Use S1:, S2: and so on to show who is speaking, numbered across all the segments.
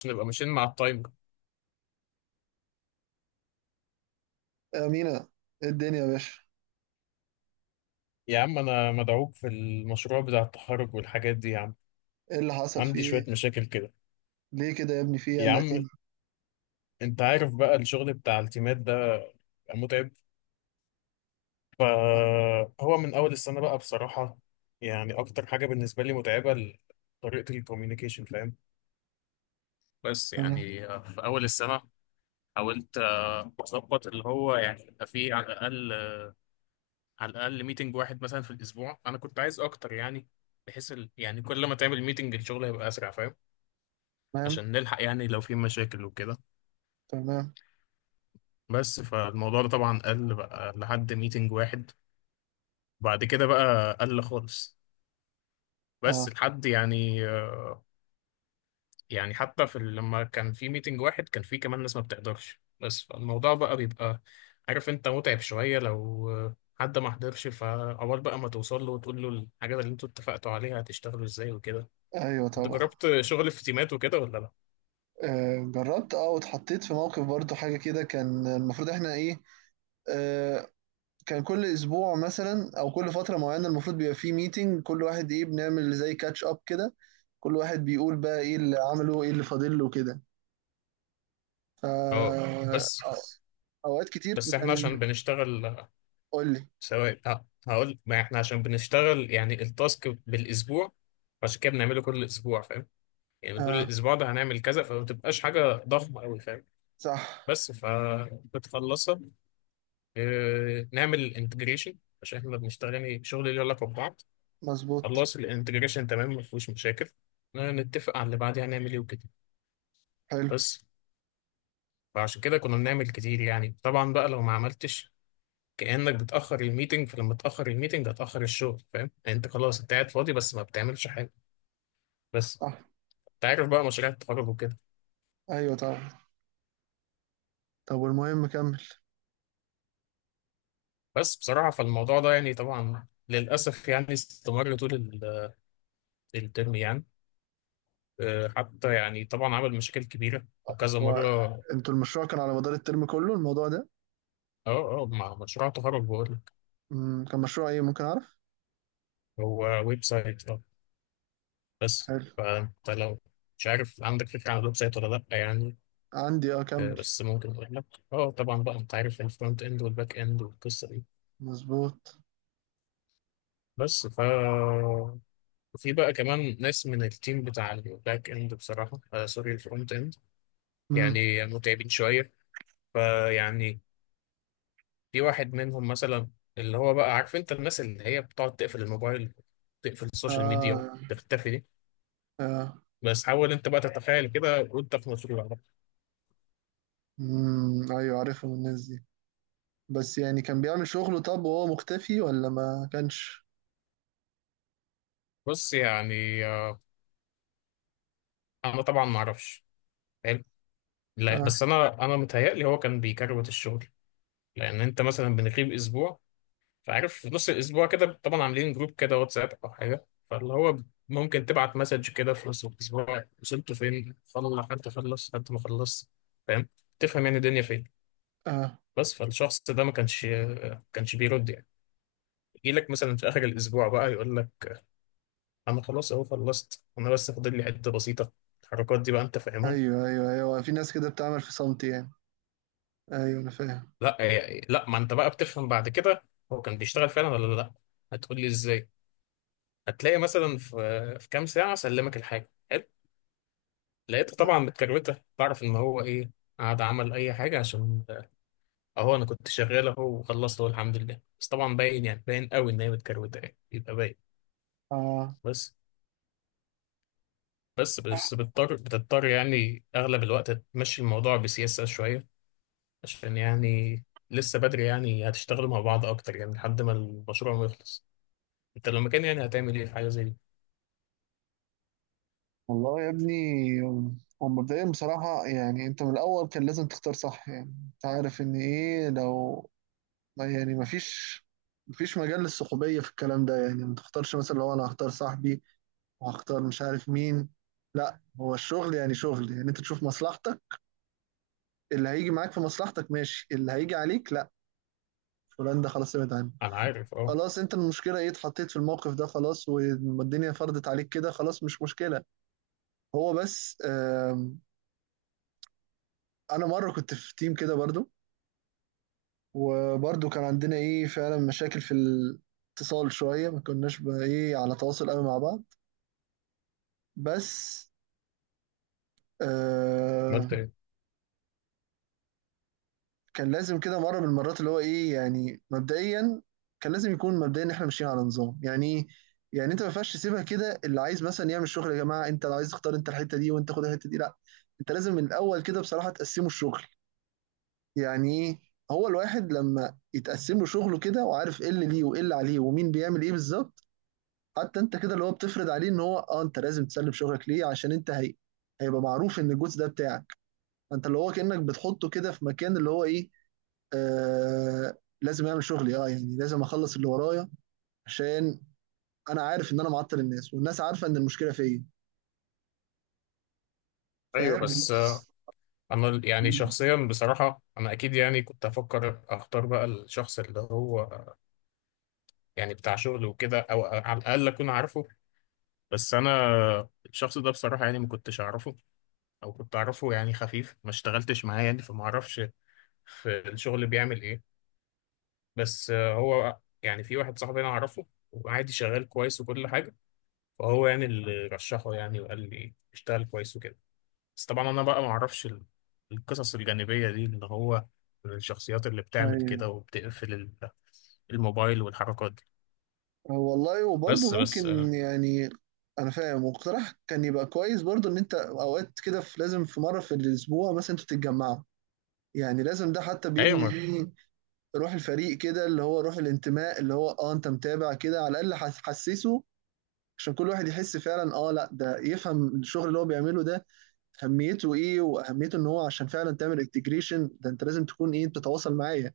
S1: عشان نبقى ماشيين مع التايمر.
S2: أمينة. إيه الدنيا يا باشا؟
S1: يا عم انا مدعوك في المشروع بتاع التخرج والحاجات دي يا عم.
S2: ايه اللي حصل فيه
S1: عندي
S2: ايه؟
S1: شوية مشاكل كده.
S2: ليه كده يا ابني فيه إيه؟
S1: يا
S2: قلقتني.
S1: عم انت عارف بقى الشغل بتاع التيمات ده بيبقى متعب. فهو من اول السنة بقى بصراحة. يعني اكتر حاجة بالنسبة لي متعبة طريقة الكوميونيكيشن فاهم. بس
S2: تمام.
S1: يعني في اول السنة حاولت اظبط اللي هو يعني يبقى فيه على الاقل، على الاقل ميتنج واحد مثلا في الاسبوع، انا كنت عايز اكتر يعني، بحيث يعني كل ما تعمل ميتنج الشغل هيبقى اسرع فاهم،
S2: تمام.
S1: عشان نلحق يعني لو في مشاكل وكده.
S2: تمام.
S1: بس فالموضوع ده طبعا قل بقى لحد ميتنج واحد. بعد كده بقى قل خالص.
S2: اه.
S1: بس لحد يعني، يعني حتى في لما كان في ميتنج واحد كان في كمان ناس ما بتقدرش، بس فالموضوع بقى بيبقى عارف انت متعب شوية لو حد ما حضرش، فعقبال بقى ما توصل له وتقول له الحاجات اللي انتوا اتفقتوا عليها هتشتغلوا ازاي وكده.
S2: ايوه
S1: انت
S2: طبعا.
S1: جربت شغل في تيمات وكده ولا لا؟
S2: جربت واتحطيت في موقف برضو حاجة كده كان المفروض احنا ايه. آه كان كل اسبوع مثلا او كل فترة معينة المفروض بيبقى فيه ميتنج، كل واحد ايه بنعمل زي كاتش اب كده. كل واحد بيقول بقى ايه اللي عمله ايه اللي فاضل له كده. ف
S1: اه. بس
S2: أو- اوقات كتير
S1: بس احنا عشان
S2: كان
S1: بنشتغل،
S2: قول لي.
S1: سواء هقول ما احنا عشان بنشتغل يعني التاسك بالاسبوع، عشان كده بنعمله كل اسبوع فاهم. يعني بنقول
S2: اه.
S1: الاسبوع ده هنعمل كذا، فما بتبقاش حاجه ضخمه قوي فاهم.
S2: صح.
S1: بس فبتخلصها، اه نعمل الانتجريشن، عشان احنا بنشتغل يعني شغل ليه علاقه ببعض.
S2: مظبوط.
S1: خلص الانتجريشن تمام ما فيهوش مشاكل، اه، نتفق على اللي بعديها هنعمل ايه وكده.
S2: حلو.
S1: بس فعشان كده كنا بنعمل كتير. يعني طبعا بقى لو ما عملتش كأنك بتأخر الميتنج، فلما تأخر الميتنج هتأخر الشغل فاهم، يعني انت خلاص انت قاعد فاضي بس ما بتعملش حاجة. بس
S2: صح.
S1: انت عارف بقى مشاريع التخرج وكده.
S2: ايوه طبعا. طب والمهم كمل.
S1: بس بصراحة فالموضوع ده يعني طبعا للأسف يعني استمر طول الترم يعني. حتى يعني طبعا عمل مشاكل كبيرة وكذا
S2: هو
S1: مرة.
S2: انتوا المشروع كان على مدار الترم كله الموضوع ده؟
S1: اه اه مع مشروع تخرج بقول لك.
S2: كان مشروع ايه ممكن اعرف؟
S1: هو ويب سايت اه. بس
S2: حلو.
S1: فانت لو مش عارف عندك فكرة عن الويب سايت ولا لأ يعني.
S2: عندي اه كمل.
S1: بس ممكن اقول لك. اه طبعا بقى انت عارف الفرونت اند والباك اند والقصة دي.
S2: مظبوط.
S1: بس في بقى كمان ناس من التيم بتاع الباك اند، بصراحة آه سوري الفرونت اند،
S2: امم.
S1: يعني متعبين شوية. فيعني في واحد منهم مثلا، اللي هو بقى عارف انت الناس اللي هي بتقعد تقفل الموبايل، تقفل السوشيال ميديا
S2: اه
S1: وتختفي دي.
S2: اه.
S1: بس حاول انت بقى تتخيل كده وانت في مشروع ده.
S2: ايوه عارفهم الناس دي. بس يعني كان بيعمل شغله طب وهو مختفي ولا ما كانش؟
S1: بص يعني آه، انا طبعا ما اعرفش. حلو. لا بس
S2: اه.
S1: انا متهيألي هو كان بيكروت الشغل. لان انت مثلا بنغيب اسبوع، فعارف في نص الاسبوع كده طبعا عاملين جروب كده واتساب او حاجه، فاللي هو ممكن تبعت مسج كده في نص الاسبوع وصلتوا فين، فل حد خلص حد ما خلص فاهم، تفهم يعني الدنيا فين.
S2: اه.
S1: بس فالشخص ده ما كانش، بيرد يعني. يجي لك مثلا في اخر الاسبوع بقى يقول لك انا خلاص اهو خلصت انا، بس فاضل لي حته بسيطه. الحركات دي بقى انت فاهمها.
S2: ايوه ايوه ايوه في ناس كده بتعمل في صمت يعني. ايوه انا فاهم.
S1: لا يعني لا ما انت بقى بتفهم بعد كده هو كان بيشتغل فعلا ولا لا. هتقول لي ازاي؟ هتلاقي مثلا في كام ساعه سلمك الحاجه، لقيته طبعا متكروته، بعرف ان هو ايه قعد عمل اي حاجه عشان اهو انا كنت شغال اهو وخلصت اهو الحمد لله، بس طبعا باين يعني باين قوي ان هي متكروته يعني يبقى باين.
S2: اه.
S1: بس بس بتضطر يعني اغلب الوقت تمشي الموضوع بسياسه شويه، عشان يعني لسه بدري يعني هتشتغلوا مع بعض اكتر يعني لحد ما المشروع ما يخلص. انت لو مكان يعني هتعمل ايه في حاجه زي دي؟
S2: والله يا ابني. هو مبدئيا بصراحة يعني انت من الاول كان لازم تختار صح، يعني انت عارف ان ايه لو. والله يعني مفيش مجال للصحوبية في الكلام ده، يعني ما تختارش مثلا لو أنا هختار صاحبي وهختار مش عارف مين. لا، هو الشغل يعني شغل، يعني أنت تشوف مصلحتك. اللي هيجي معاك في مصلحتك ماشي، اللي هيجي عليك لا، فلان ده خلاص ابعد عنه.
S1: انا عارف اه.
S2: خلاص، أنت المشكلة إيه؟ اتحطيت في الموقف ده، خلاص والدنيا فرضت عليك كده، خلاص مش مشكلة. هو بس أنا مرة كنت في تيم كده برضو، وبرضو كان عندنا إيه فعلا مشاكل في الاتصال شوية، ما كناش بقى إيه على تواصل قوي مع بعض. بس آه
S1: عملت ايه؟
S2: كان لازم كده مرة من المرات اللي هو إيه يعني مبدئيا. كان لازم يكون مبدئيا إحنا ماشيين على نظام يعني إيه؟ يعني أنت ما ينفعش تسيبها كده، اللي عايز مثلا يعمل شغل يا جماعة أنت عايز تختار أنت الحتة دي وأنت خد الحتة دي، لا. أنت لازم من الأول كده بصراحة تقسمه الشغل. يعني إيه؟ هو الواحد لما يتقسم له شغله كده وعارف ايه اللي ليه وايه اللي عليه ومين بيعمل ايه بالظبط. حتى انت كده اللي هو بتفرض عليه ان هو انت لازم تسلم شغلك ليه، عشان انت هي هيبقى معروف ان الجزء ده بتاعك. انت اللي هو كانك بتحطه كده في مكان اللي هو ايه آه لازم اعمل شغلي يعني لازم اخلص اللي ورايا، عشان انا عارف ان انا معطل الناس والناس عارفه ان المشكله فيا.
S1: ايوه
S2: فاهم.
S1: بس انا يعني شخصيا بصراحه انا اكيد يعني كنت افكر اختار بقى الشخص اللي هو يعني بتاع شغل وكده، او على الاقل اكون عارفه. بس انا، الشخص ده بصراحه يعني ما كنتش اعرفه، او كنت اعرفه يعني خفيف ما اشتغلتش معاه يعني فما اعرفش في الشغل بيعمل ايه. بس هو يعني في واحد صاحبي انا اعرفه، وعادي شغال كويس وكل حاجه. فهو يعني اللي رشحه يعني وقال لي اشتغل كويس وكده. بس طبعا انا بقى ما اعرفش القصص الجانبيه دي، اللي هو الشخصيات اللي بتعمل
S2: ايوه
S1: كده وبتقفل الموبايل والحركات دي.
S2: والله وبرضه
S1: بس بس
S2: ممكن
S1: آه،
S2: يعني. انا فاهم، واقتراح كان يبقى كويس برضه ان انت اوقات كده في لازم في مره في الاسبوع مثلا انتوا تتجمعوا. يعني لازم ده حتى
S1: ايوه
S2: بيبني
S1: ما
S2: بيه روح الفريق كده، اللي هو روح الانتماء، اللي هو انت متابع كده على الاقل حسسه. عشان كل واحد يحس فعلا لا ده يفهم الشغل اللي هو بيعمله ده اهميته ايه، واهميه ان هو عشان فعلا تعمل انتجريشن ده انت لازم تكون ايه بتتواصل معايا.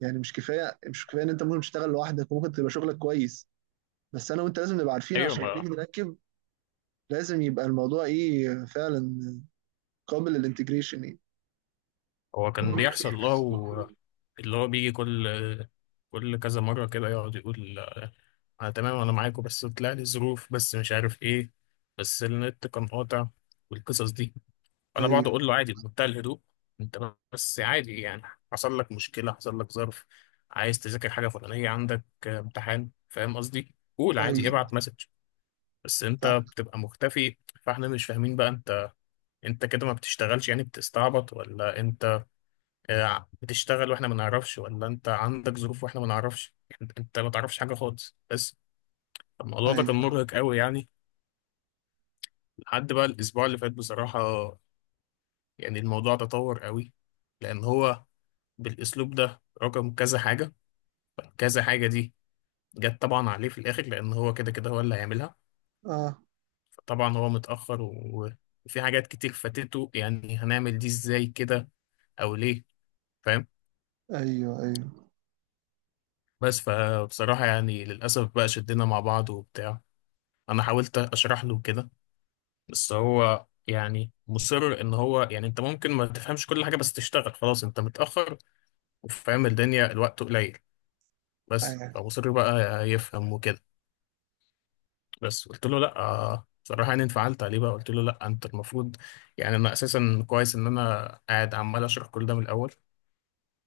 S2: يعني مش كفايه، مش كفايه ان انت ممكن تشتغل لوحدك وممكن تبقى شغلك كويس. بس انا وانت لازم نبقى عارفين
S1: ايوه
S2: عشان
S1: ما
S2: نيجي نركب. لازم يبقى الموضوع ايه فعلا قابل للانتجريشن ايه.
S1: هو كان بيحصل له آه، اللي هو بيجي كل كل كذا مره كده يقعد يقول انا تمام انا معاكم، بس طلع لي ظروف، بس مش عارف ايه، بس النت كان قاطع، والقصص دي. انا بقعد
S2: ايوه
S1: اقول له عادي بمنتهى الهدوء، انت بس عادي يعني حصل لك مشكله، حصل لك ظرف، عايز تذاكر حاجه فلانيه، عندك امتحان فاهم قصدي، قول عادي
S2: ايوه.
S1: ابعت مسج. بس انت
S2: صح.
S1: بتبقى مختفي، فاحنا مش فاهمين بقى انت، انت كده ما بتشتغلش يعني بتستعبط، ولا انت بتشتغل واحنا ما نعرفش، ولا انت عندك ظروف واحنا ما نعرفش. انت ما تعرفش حاجه خالص. بس الموضوع ده كان
S2: ايوه.
S1: مرهق قوي يعني، لحد بقى الاسبوع اللي فات بصراحه. يعني الموضوع تطور قوي، لان هو بالاسلوب ده رقم كذا حاجه، كذا حاجه دي جت طبعا عليه في الاخر، لان هو كده كده هو اللي هيعملها.
S2: اه.
S1: فطبعا هو متاخر وفي حاجات كتير فاتته، يعني هنعمل دي ازاي كده او ليه، فاهم؟
S2: ايوه ايوه
S1: بس فبصراحه يعني للاسف بقى شدنا مع بعض وبتاع. انا حاولت اشرح له كده، بس هو يعني مصر ان هو يعني انت ممكن ما تفهمش كل حاجه بس تشتغل خلاص، انت متاخر وفاهم الدنيا الوقت قليل. بس
S2: ايوه.
S1: فمصر بقى يفهم وكده. بس قلت له لا، صراحة يعني انفعلت عليه بقى، قلت له لا انت المفروض، يعني انا اساسا كويس ان انا قاعد عمال اشرح كل ده من الاول.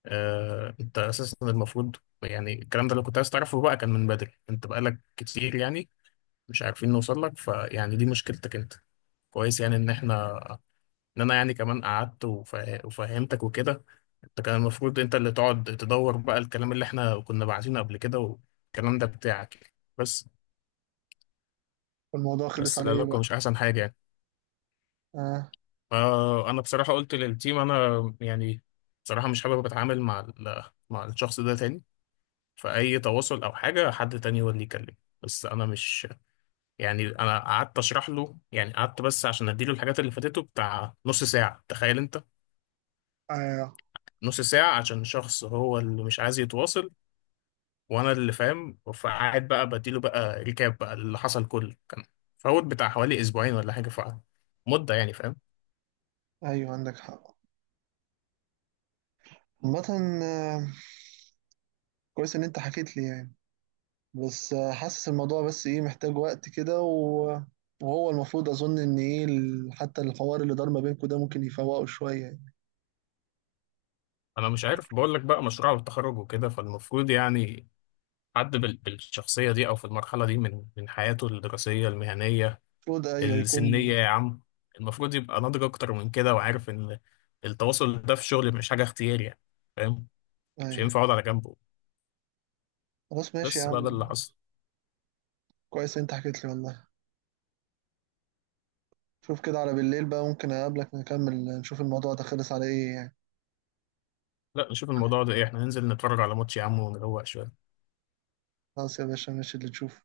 S1: آه انت اساسا المفروض، يعني الكلام ده لو كنت عايز تعرفه بقى كان من بدري، انت بقالك كتير يعني مش عارفين نوصل لك، فيعني دي مشكلتك انت. كويس يعني ان احنا، ان انا يعني كمان قعدت وفهمتك وكده، انت كان المفروض انت اللي تقعد تدور بقى الكلام اللي احنا كنا باعتينه قبل كده والكلام ده بتاعك يعني. بس.
S2: والموضوع خلص
S1: بس
S2: على ايه
S1: العلاقة
S2: بقى؟
S1: مش احسن حاجة يعني.
S2: اه.
S1: آه انا بصراحه قلت للتيم انا يعني بصراحه مش حابب اتعامل مع مع الشخص ده تاني، فاي تواصل او حاجه حد تاني هو اللي يكلم. بس انا مش، يعني انا قعدت اشرح له، يعني قعدت بس عشان اديله الحاجات اللي فاتته بتاع نص ساعه تخيل انت.
S2: ايوه
S1: نص ساعه عشان شخص هو اللي مش عايز يتواصل، وانا اللي فاهم، فقعد بقى بديله بقى ريكاب بقى اللي حصل كله، كان فوت بتاع حوالي اسبوعين ولا حاجه فمده يعني، فاهم.
S2: ايوه عندك حق. عامة آه، كويس ان انت حكيت لي يعني. بس حاسس الموضوع بس ايه محتاج وقت كده وهو المفروض اظن ان ايه حتى الحوار اللي دار ما بينكم ده ممكن يفوقه شوية يعني.
S1: انا مش عارف بقول لك بقى مشروع التخرج وكده، فالمفروض يعني حد بالشخصية دي أو في المرحلة دي من حياته الدراسية المهنية
S2: المفروض ايوه
S1: السنية
S2: يكون.
S1: يا عم، المفروض يبقى ناضج أكتر من كده، وعارف إن التواصل ده في الشغل مش حاجة اختياري يعني، فاهم. مش
S2: ايوه
S1: هينفع أقعد على جنبه.
S2: خلاص ماشي يا
S1: بس بقى ده
S2: عم.
S1: اللي حصل.
S2: كويس انت حكيت لي والله. شوف كده على بالليل بقى ممكن اقابلك نكمل، نشوف الموضوع ده خلص على ايه يعني.
S1: لا نشوف الموضوع ده إيه، إحنا ننزل نتفرج على ماتش يا عم ونروق شوية.
S2: خلاص يا باشا ماشي اللي تشوفه.